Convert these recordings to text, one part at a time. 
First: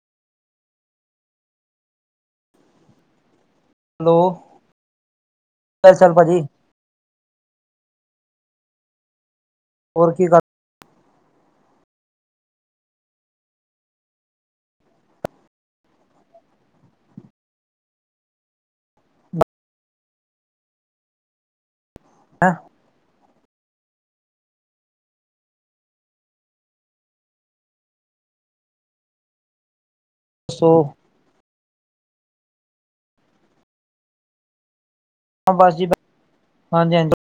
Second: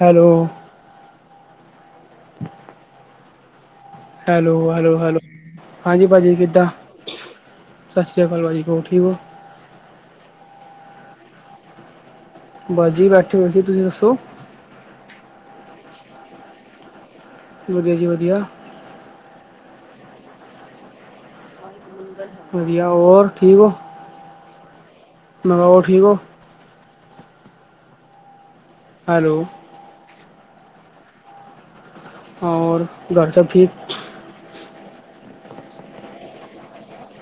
Hello, hello, hello, hello ਹਾਂਜੀ। ਸ਼੍ਰੀ ਅਕਾਲ ਭਾਜੀ ਕਿੱਦਾਂ? ਸਤਿ ਸ੍ਰੀ ਅਕਾਲ। ਭਾਜੀ ਹੋਰ ਠੀਕ ਹੋ। ਹੋਰ ਕੀ ਕਰ ਬਸ ਜੀ ਬੈਠੇ ਹੋ ਸੀ। ਤੁਸੀਂ ਦੱਸੋ? ਵਧੀਆ ਜੀ ਵਧੀਆ। ਕਰ ਵਧੀਆ ਹੋਰ ਠੀਕ ਹੋ। ਮੈਂ ਹੋਰ ਠੀਕ ਹੋ। ਹੈਲੋ, ਦੱਸੋ। ਔਰ ਘਰ ਸਭ ਠੀਕ। ਬਸ ਜੀ, ਹਾਂਜੀ- ਹਾਂਜੀ।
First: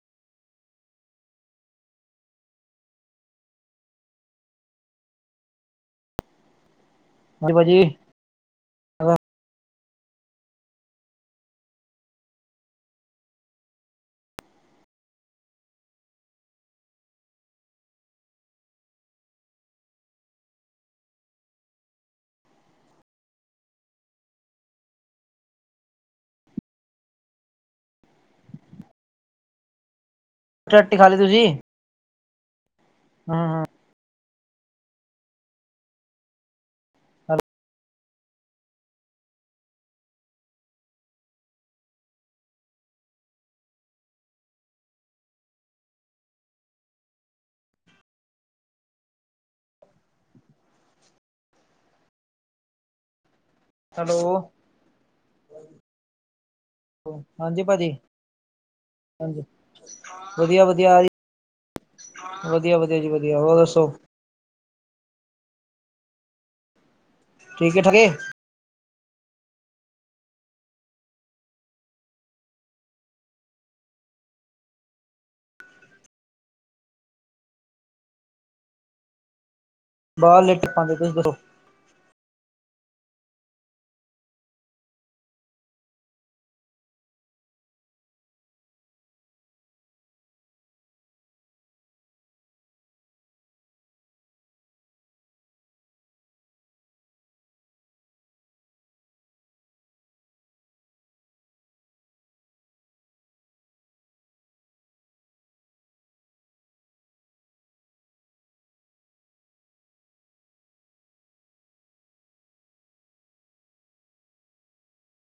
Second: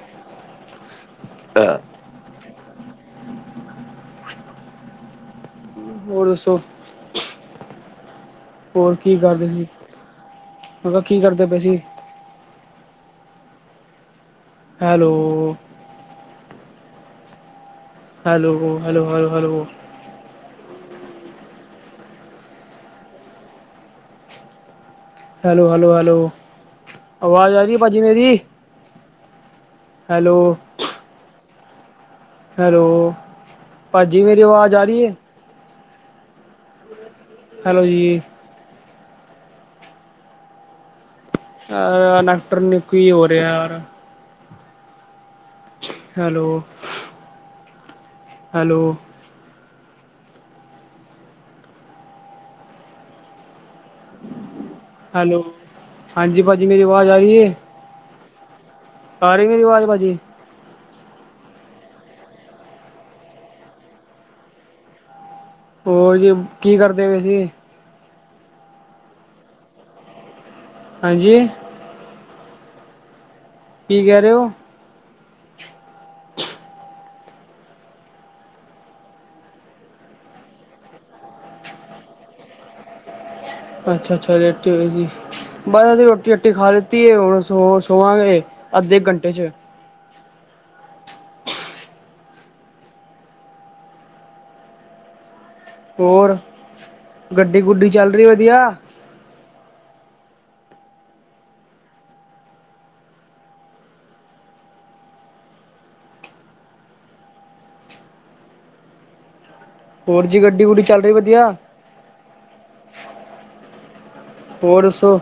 ਹੋ ਸੌ ਹਾਂਜੀ ਭਾ [unintelligible] ਅਜੀ ਹੋਰ ਕੀ ਕਰਦੇ ਸੀ। ਮਤਲਬ ਕੀ ਕਰਦੇ ਪਏ ਸੀ। Hello, hello, hello, hello, hello hello, hello, hello ਆਵਾਜ਼ ਆਹੀ ਹੈ ਭਾਜੀ ਮੇਰੀ। [unintelligible] ਹੈਲੋ, ਰ ਰੋਟੀ ਖਾ ਲਈ ਤੁਸੀਂ? ਹੈਲੋ, ਹੂੰ ਭਾਜੀ ਮੇਰੀ ਆਵਾਜ਼ ਆ ਰਹੀ ਹੈ। ਹੈਲੋ ਜੀ, ਅ ਨੈਕਟਰ ਨਿ ਕੀ ਹੋ ਰਿਹਾ ਯਾਰ। ਹੈਲੋ, ਹੈਲੋ, ਹੈਲੋ, ਹੈਲੋ, ਹਾਂਜੀ ਭਾਜੀ ਮੇਰੀ ਆਵਾਜ਼ ਆ ਰਹੀ ਹੈ। ਹਾਂਜੀ ਭਾਜੀ ਆ ਹਾਂਜੀ ਰਹੀ, ਮੇਰੀ ਆਵਾਜ਼ ਭਾਜੀ? ਵਧੀਆ, ਵਧੀਆ- ਵਧੀਆ- ਵਧੀਆ ਜੀ, ਵਧੀਆ। ਹੋਰ, ਦੱਸੋ? ਹੋਰ ਜੀ ਕੀ, ਕਰਦੇ ਪੇ, ਸੀ? ਠੀਕੇ, ਠਗੇ ਹਾਂਜੀ। ਕੀ ਕਹਿ ਰਹੇ ਹੋ? ਬਾਹਰਲੇਟ [unintelligible] ਪਾਉਂਦੇ ਤੁਸੀਂ ਦੱਸੋ ਅੱਛਾ -ਅੱਛਾ ਲੇਟ ਹੋ ਜੀ, ਬਸ ਅਸੀਂ ਰੋਟੀ- ਰਟੀ ਖਾ ਲਿੱਤੀ। ਹੁਣ ਸੋ- ਸੋਵਾਂਗੇ ਅੱਧੇ ਘੰਟੇ 'ਚ। ਹੋਰ ਗੱਡੀ- ਗੁਡੀ ਚੱਲ ਰਹੀ ਵਧੀਆ। ਫੋਰ ਜੀ ਗੱਡੀ- ਗੁੱਡੀ ਚੱਲ ਰਹੀ ਵਧੀਆ। ਹੋਰ ਦੱਸੋ।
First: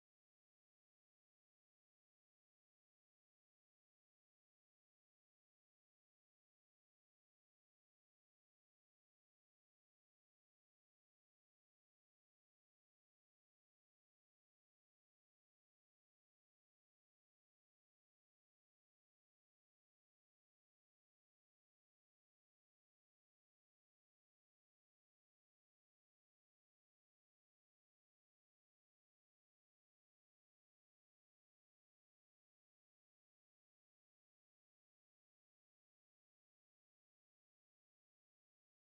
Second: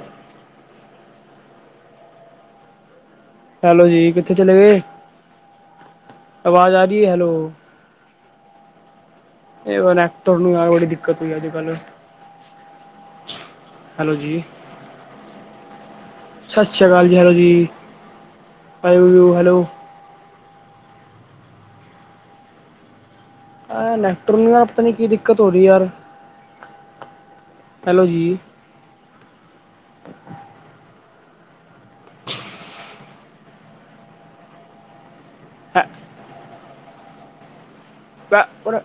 ਹੈਲੋ ਜੀ, ਕਿੱਥੇ ਚਲੇ ਗਏ। ਆਵਾਜ਼ ਆ ਰਹੀ ਹੈ। ਹੈਲੋ, ਇਹ ਐਕਟਰ ਨੂੰ ਆ ਬੜੀ ਦਿੱਕਤ ਹੋਈ ਅਜ ਕੱਲ੍ਹ। ਹੈਲੋ ਜੀ। ਸਤਿ ਸ਼੍ਰੀ ਅਕਾਲ ਜੀ, ਹੈਲੋ ਜੀ। ਆ, ਹੈਲੋ ਆ ਨੈਟਵਰਕ ਨੂੰ, ਯਾਰ ਪਤਾ ਨੀ ਕੀ ਦਿੱਕਤ ਹੋ ਰਹੀ ਹੈ, ਯਾਰ। ਹੈਲੋ ਜੀ। ਉਹਣਾ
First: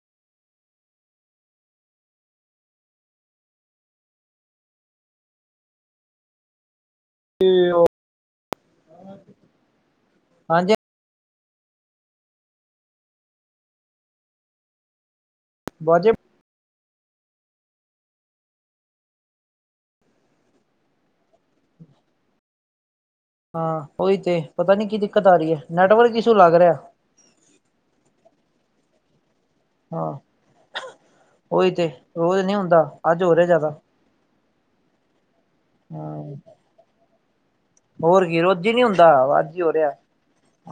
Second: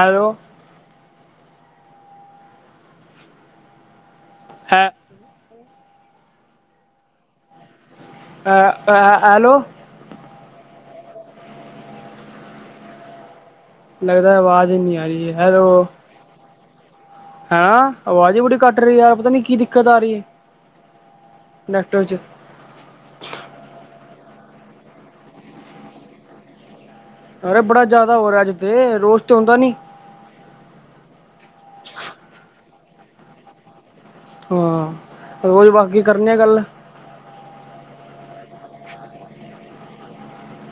ਐਲੋ। ਹੈ ਤੇ, ਉਹ ਅ, ਐ, ਐਲੋ। ਹਾਂਜੀ। ਲੱਗਦਾ ਆਵਾਜ਼ ਇੰਨੀ ਆ ਰਹੀ ਹੈ, ਹੈਲੋ। ਬਾਜੇ ਹੈਂ ਆਵਾਜ਼ ਹੀ ਬੜੀ ਕੱਟ ਰਹੀ ਯਾਰ, ਪਤਾ ਨਹੀਂ ਕੀ ਦਿੱਕਤ ਆ ਰਹੀ ਹੈ, ਨੈਟਵਰਕ'ਚ ਹਾਂ, ਉਹੀ ਤੇ, ਪਤਾ ਨੀ ਕੀ ਦਿੱਕਤ ਆ ਰਹੀ ਹੈ, ਨੈਟਵਰਕ ਇਸ਼ੂ ਲੱਗ ਰਿਹਾ। ਅਰੇ ਬੜਾ ਜ਼ਿਆਦਾ ਹੋ ਰਿਹਾ ਅੱਜ ਤੇ, ਰੋਜ ਤੇ ਹੁੰਦਾ ਨੀ। ਹਾਂ, ਉਹੀ ਤੇ, ਰੋਜ਼ ਨਹੀਂ ਹੁੰਦਾ, ਅੱਜ ਹੋ ਰਿਹਾ ਜ਼ਿਆਦਾ। ਹੂੰ। ਹਾਂ [unintelligible] ਹੋਰ ਕੀ ਰੋੱਜੀ ਹੀ ਨਹੀਂ ਹੁੰਦਾ, ਅੱਜ ਹੀ ਹੋ ਰਿਹਾ,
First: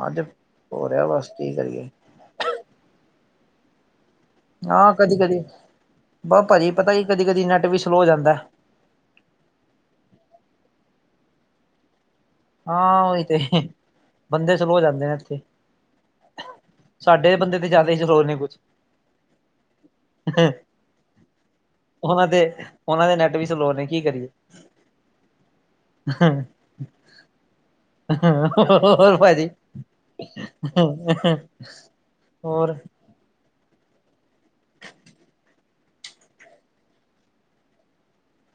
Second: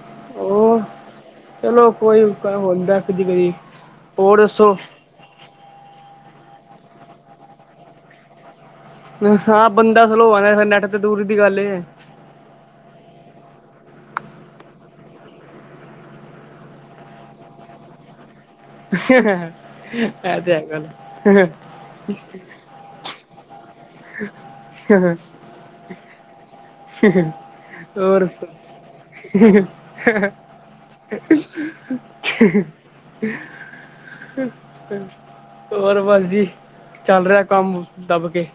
ਅੱਜ ਉਹ ਹੋ ਰਿਹਾ ਬਸ। ਕੀ ਕਰੀਏ ਚਲੋ ਕੋਈ ਹੁੰਦਾ, ਕਦੀ-ਕਦੀ ਹੋਰ, ਦੱਸੋ? ਹਾਂ ਕਦੀ-ਕਦੀ, ਬ ਭਾਜੀ ਪਤਾ ਕੀ ਕਦੀ-ਕਦੀ ਨੈੱਟ ਵੀ ਸਲੋਅ ਹੋ ਜਾਂਦਾ। ਹਾਂ, ਬੰਦਾ ਸਲੋ ਆ ਫਿਰ ਨੈਟ ਤੇ, ਦੂਰੀ ਦੀ ਗੱਲ ਏ। ਹਾਂ, ਉਹੀ ਤੇ, ਬੰਦੇ ਸਲੋ ਜਾਂਦੇ ਨੇ ਇੱਥੇ। ਸਾਡੇ ਬੰਦੇ ਤੇ ਜ਼ਿਆਦਾ ਹੀ, ਸਰੋਰ ਨੇ ਕੁੱਝ ਅਐ ਤੇ, ਹੈਗਾ। ਉਹਨਾਂ ਦੇ, ਉਹਨਾਂ ਦੇ ਨੈਟ ਵੀ ਸਲੋਅ ਨੇ, ਕੀ ਕਰੀਏ। ਹ ਹੋਰ, ਦੱਸੋ? ਹੋਰ ਭਾਜੀ ਹੋਰ ਅ ਹੋਰ ਵਸਜੀ, ਚੱਲ ਰਿਹਾ ਕੰਮ ਦੱਬਕੇ।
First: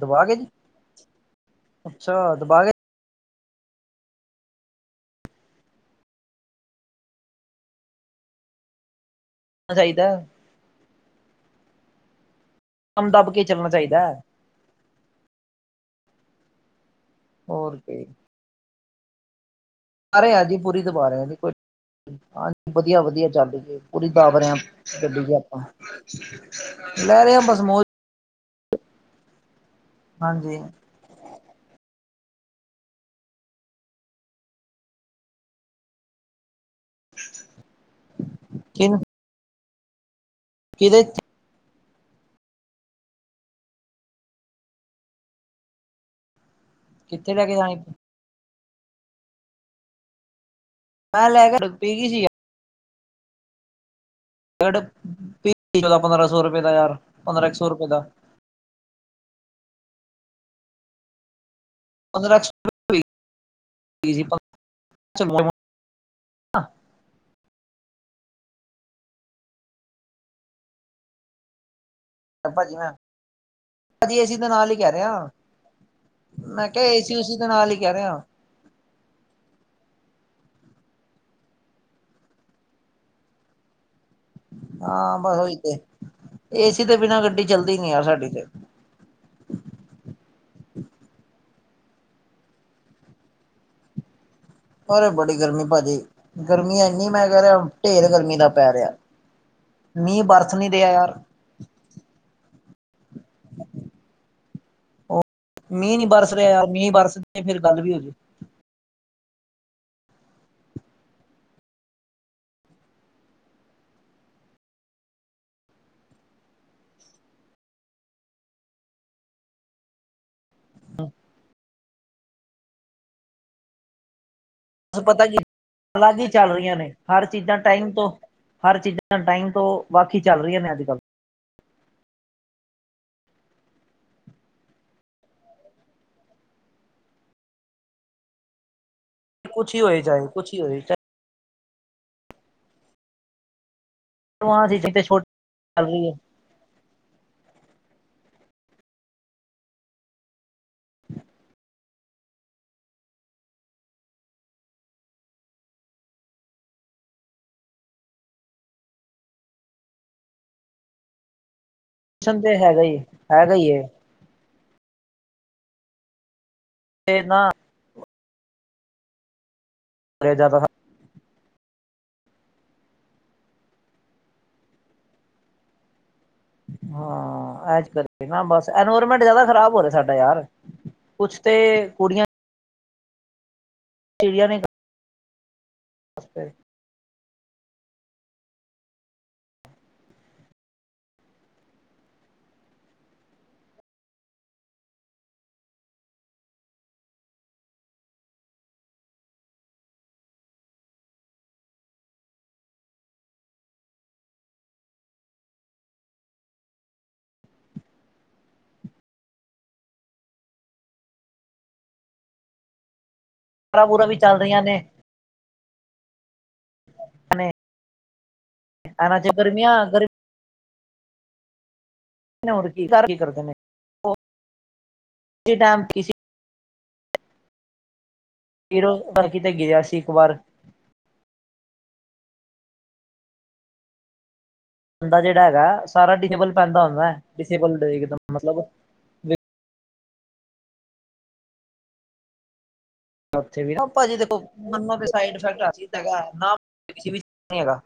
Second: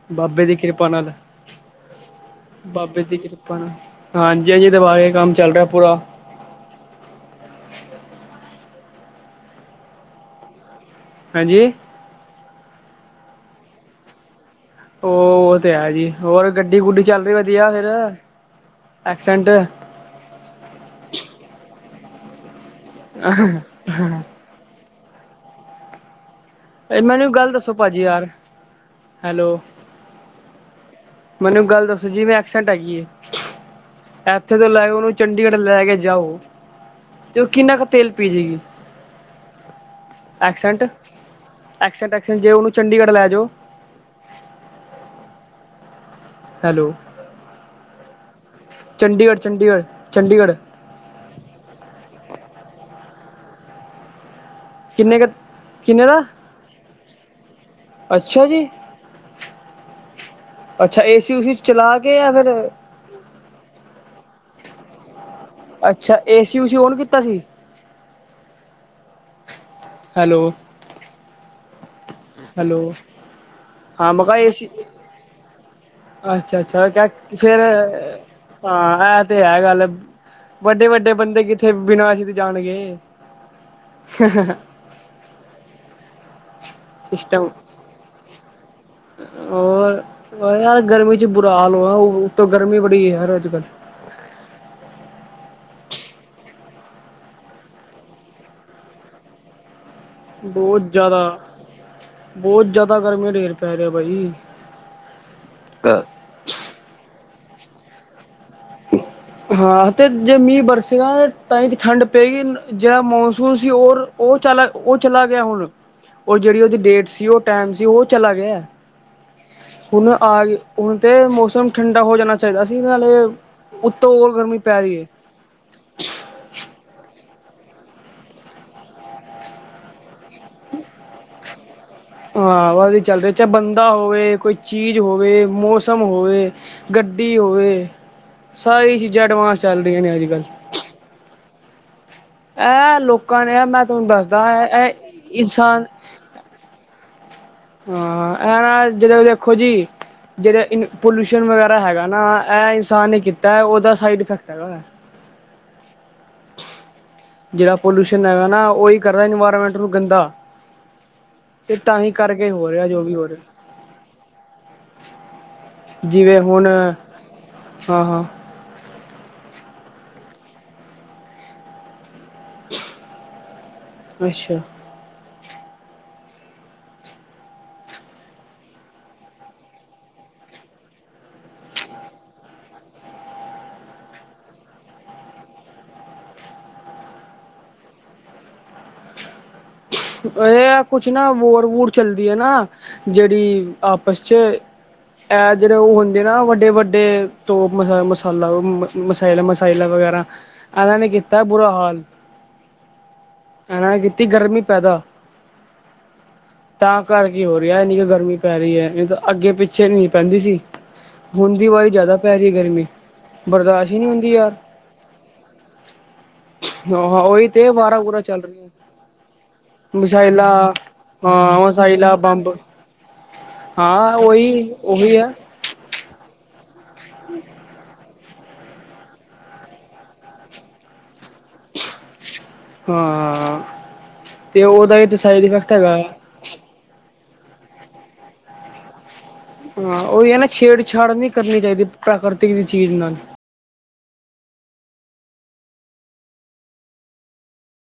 ਦਬਾ ਕੇ ਬਾਬੇ ਜੀ ਦੀ ਕਿਰਪਾ ਨਾਲ, ਅੱਛਾ ਦਬਾ ਕੇ ਬਾਬੇ ਦੀ ਕਿਰਪਾ ਆਪ, ਹਾਂਜੀ-ਹਾਂਜੀ, ਦਬਾ ਕੇ, ਕੰਮ ਚੱਲ ਰਿਹਾ ਪੂਰਾ। ਚਾਹੀਦਾ। ਹਾਂਜੀ! ਕੰਮ ਦੱਬ ਕੇ, ਚੱਲਣਾ ਚਾਹੀਦਾ ਹੈ। ਉਹ, ਉਹ ਤਾਂ ਹੈ ਜੀ, ਹੋਰ ਗੱਡੀ-ਗੁੱਡੀ ਚੱਲ ਰਹੀ ਵਧੀਆ ਹੋਰ ਫਿਰ, ਕੀ ਐਕਸੈਂਟ ਰਾ ਜੀ, ਪੂਰੀ ਦਬਾ ਰਹੇ ਜੀ, ਕੋਈ ਹਾਂਜੀ ਵਧੀਆ- ਵਧੀਆ ਚੱਲ ਜ, ਪੂਰੀ ਦਬ ਰਿ ਗੱਡੀ'ਚ ਆਪਾਂ, ਲੈ ਰਹੇ ਹ ਬਸ ਮੋਜ ਹਜੀ, ਹਾਰ ਹੈਲੋ। ਹਾਂਜੀ। ਮੈਨੂੰ ਗੱਲ ਦੱਸੋ ਜੀ? ਐਪਸੈਟ ਹੈਗੀ ਆ ਇੱਥੇ ਤੋਂ ਲੈਕੇ, ਉਹਨੂੰ ਚੰਡੀਗੜ੍ਹ ਲੈਕੇ ਜਾਓ। ਤੇ, ਉਹ ਕਿੰਨਾ ਕੁ ਤੇਲ, ਪੀ ਜੇਗੀ? ਐਕਸੈਂਟ, ਕਿਹਦੇ ਐਕਸੈਂਟ-ਐਕਸੈਂਟ ਜੇ, ਉਹਨੂੰ ਚੰਡੀਗੜ੍ਹ ਲੈ ਜੋ ਹੈਲੋ। ਕਿੱਥੇ ਲੈਕੇ ਜਾਣੇ? ਚੰਡੀਗੜ੍ਹ, ਚੰਡੀਗੜ੍ਹ, ਚੰਡੀਗੜ੍ਹ ਮੈਂ ਲੈ ਕੇ ਪੀਗੀ ਸੀ। ਕਿੰਨੇ ਕੁ ਕਿੰਨੇ ਦਾ ਪੰਦਰਾਂ ਸੌ ਰੁਪਏ ਦਾ ਯਾਰ ਪੰਦਰਾਂ ਇੱਕ ਸੌ ਰੁਪਏ ਦਾ, ਅੱਛਿਆ ਜੀ, ਅੱਛਾ ਏਸੀ ਉਸੀ, ਚਲਾ ਕੇ ਜਾਂ ਪੰਦਰਾ ਫਿਰ ਅੱਛਾ, ਏਸੀ ਉੂਸੀ ਓਨ ਕੀਤਾ ਸੀ। ਹੈਲੋ, ਭਾਜੀ ਮੈਂ ਹੈਲੋ, ਹਾਂ ਭਾਜੀ ਮਹਾ ਦੇ ਏਸੀ, ਨਾਲ ਹੀ ਕਹਿ ਰਿਹਾ ਅੱਛਾ, ਮੈਂ ਕਿਹਾ ਅੱਛਾ ਕਿਆ ਏਸੀ ਉਸੀ ਦੇ ਫੇਰ ਨਾਲ ਹੀ ਕਹਿ ਰਿਹਾ ਹਾਂ ਇਹ ਤੇ ਹੈ, ਗੱਲ ਵੱਡੇ-ਵੱਡੇ ਬੰਦੇ ਕਿੱਥੇ ਬਨਾਸ਼ ਜਾਣਗੇ। ਹ ਹਾਂ ਬਸ ਉਹੀ ਤੇ ਏਸੀ ਤੇ ਬਿਨਾਂ ਗੱਡੀ ਸਿਸਟਮ ਚੱਲਦੀ ਨੀ ਯਾਰ ਸਾਡੀ ਤੇ, ਹੋਰ ਯਾਰ ਗਰਮੀ ਚ ਬੁਰਾ ਹਾਲ ਹੋ ਉਤੋਂ ਗਰਮੀ ਬੜੀ ਹੈ, ਯਾਰ ਅੱਜ-ਕੱਲ ਅਰੇ ਬੜੀ ਗਰਮੀ ਭਾਜੀ, ਗਰਮੀ ਇੰਨੀ ਮੈਂ ਕਹਿ ਰਿਹਾ ਢੇਰ ਗਰਮੀ ਦਾ ਪੈ ਰਿਹਾ। ਮੀਂਹ ਬਰਸ ਨਹੀਂ ਬਹੁਤ ਦਿਆ ਯਾਰ ਜ਼ਿਆਦਾ ਬਹੁਤ ਜਿਆਦਾ ਗਰਮੀ ਢੇਰ ਪੈ ਰਿਹਾ ਬਾਈ, ਉਹ ਮੀਂਹ ਕ ਨਹੀਂ ਬਰਸ ਰਿਹਾ, ਯਾਰ ਮੀਂਹ ਬਰਸਦੇ ਫਿਰ ਗੱਲ ਵੀ ਹੋਜੇ। ਹਾਂ ਅਤੇ ਜੇ ਮੀਂਹ ਬਰਸੇਗਾ, ਤਾਂ ਤਾਂ ਠੰਡ ਪਏਗੀ, ਜਿਹੜਾ ਮੌਨਸੂਸ ਸੀ ਔਰ ਉਹ ਚਲਾ ਉਹ ਚਲਾ ਗਿਆ ਹੁਣ ਉਹ ਜਿਹੜੀ ਉਹਦੀ ਡੇਟ ਸੀ, ਉਹ ਟਾਈਮ ਸੀ ਉਹ ਚਲਾ ਗਿਆ ਹੁਣ ਆ ਹੁਣ ਤੇ ਮੌਸਮ ਠੰਡਾ ਹੋ ਜਾਣਾ ਚਾਹੀਦਾ, ਅਸੀ ਨਾਲੇ ਉੱਤੋਂ ਹੋਰ ਗਰਮੀ ਪੈ ਰਹੀ ਬ ਹੈ ਪਤਾ ਕੀ ਅਲੱਗ ਹੀ ਚੱਲ ਰਹੀਆਂ ਨੇ, ਹਰ ਚੀਜ਼ਾਂ ਟਾਈਮ ਤੋਂ ਹਰ ਚੀਜ਼ਾਂ ਟਾਈਮ ਤੋਂ ਬਾਕੀ ਚੱਲ ਰਹੀਆਂ, ਨੇ ਅੱਜ-ਕੱਲ ਹਾਂ ਵ ਚੱਲ ਰਿਹਾ ਚਾਹੇ ਬੰਦਾ ਹੋਵੇ, ਕੋਈ ਚੀਜ਼ ਹੋਵੇ ਮੌਸਮ ਹੋਵੇ। ਗੱਡੀ ਹੋਵੇ, ਸਾਰੀ ਚੀਜ਼ਾਂ ਐਡਵਾਂਸ ਕੁਛ ਹੀ ਚੱਲ ਰਹੀਆਂ ਹੋਏ ਨੇ ਚਾਹੇ ਅੱਜ- ਕੁਛ ਕੱਲ੍ਹ ਹੀ ਹੋਏ ਇਹ ਲੋਕਾਂ ਨੇ ਆ ਮੈਂ ਤੁਹਾਨੂੰ ਦੱਸਦਾ ਹੈ, ਤੇ ਛੋਟੀ ਚੱਲ ਇਹ ਇਨਸਾਨ ਰਹੀ ਹੈ ਹਾਂ, ਹਨਾ ਦਿਨੇ ਦੇਖੋ ਜੀ। ਜਿਹੜੇ ਇਨ ਪੋਲਿਊਸ਼ਨ ਵਗੈਰਾ ਹੈਗਾ, ਨਾ ਇਹ ਇਨਸਾਨ ਨੇ ਕੀਤਾ ਉਹਦਾ ਸਾਈਡ ਇਫੈਕਟ ਹੈਗਾ। ਜਿਹੜਾ ਪੋਲਿਊਸ਼ਨ ਹੈ, ਨਾ ਉਹੀ ਕਰਦਾ ਇਨਵਾਇਰਮੈਂਟ ਨੂੰ ਗੰਦਾ ਤੇ ਤਾਂ ਹੀ ਟਿਊਸ਼ਨ ਕਰਕੇ ਤੇ ਹੋ ਹੈਗਾ ਰਿਹਾ ਹੀ ਜੋ ਵੀ ਹੋ ਹੈਗਾ ਹੀ ਹੈ ਰਿਹਾ। ਜਿਵੇਂ ਹੁਣ ਤੇ ਨਾ, ਹਾਂ, ਹਾਂ, ਕਰਿਆ ਜਾਦਾ, ਅੱਛਾ, ਹਾਂ ਐਸ ਕਰਕੇ ਨਾ ਬਸ ਐਨਵਾਇਰਮੈਂਟ ਜ਼ਿਆਦਾ ਖ਼ਰਾਬ ਹੋ ਰਿਹਾ, ਸਾਡਾ ਯਾਰ ਕੁਛ ਤੇ ਕੁੜੀਆਂ, ਚਿੜੀਆਂ ਨੇ, ਇਹ ਆ ਕੁਛ ਨਾ ਵੋਰ-ਵੋਰ ਚੱਲਦੀ ਹੈ, ਨਾ ਜਿਹੜੀ ਆਪਸ ਚ ਇਹ ਜਿਹੜੇ ਉਹ ਹੁੰਦੇ ਨਾ ਵੱਡੇ-ਵੱਡੇ ਤੋਪ ਮਸਾਲਾ ਮ ਮਸਲਾਂ ਮਸਾਈਲਾਂ ਵਗੈਰਾ ਇਹਨਾਂ ਨੀ ਕੀਤਾ ਬੁਰਾ ਹਾਲ। ਇਹਨਾਂ ਨੇ ਕੀਤੀ ਗਰਮੀ ਪੈਦਾ ਤਾਂ ਘਰ ਕੀ ਹੋ ਰਿਹਾ ਇੰਨੀ ਕਿ ਗਰਮੀ ਪੈ ਰਹੀ ਹੈ ਨਹੀਂ ਤਾਂ ਅੱਗੇ ਪਿੱਛੇ ਨ ਪੈਂਦੀ ਸੀ ਹੁੰਣ ਦੀ ਵਾਰੀ ਜ਼ਿਆਦਾ ਪੈ ਰਹੀ ਹੈ, ਗਰਮੀ ਸਾਰਾ ਬਰਦਾਸ਼ਤ ਹੀ ਪੂਰਾ ਨਹੀਂ ਵੀ ਹੁੰਦੀ ਚੱਲ ਯਾਰ ਰਹੀਆਂ ਨੇ ਆਹੋ ਉਹੀ ਤੇ ਬਾਰਾਂ ਬੂਰਾ ਚੱਲ ਰਹੀਆਂ। ਕਨਾ ਚ ਗਰਮੀ ਆ ਗਰਮੀ ਇਲਾ ਅ ਹਸ ਇਲਾ, ਨੇ ਬੰਬ ਹੋਰ ਕੀ ਕਰ ਕੀ ਕਰਦੇ ਹਾਂ ਉਹੀ-ਉਹੀ ਹੈ। ਕਿਸ ਟਾਮ ਕਿ ਸੀਂ ਹੂੰ, ਬੀਰੋ ਕਿਤੇ ਗਿਆ ਸੀ, ਇੱਕ ਵਾਰ ਹਾਂ ਤੇ ਉਹਦਾ ਵੀ ਤਾਂ ਬੰਦਾ ਸਾਈਡ ਜਿਹੜਾ ਇਫੈਕਟ ਹੈਗਾ ਸਾਰਾ [unintelligible] ਮਤਲਬ ਹਾਂ ਉਹੀ ਹੈ ਨਾ ਛੇੜਛਾੜ ਨਹੀਂ ਕਰਨੀ ਚਾਹੀਦੀ ਪ੍ਰਾਕ੍ਰਤਿਕ ਦੀ ਚੀਜ਼ ਨਾਲ ਉਥੇ ਵੀ ਭਾਜੀ ਦੇਖੋ ਮੰਨੋ ਤੇ ਸਡ ਇਫੈਕਟ ਹੈਗਾ ਨਾ ਵੀ ਹੈਗਾ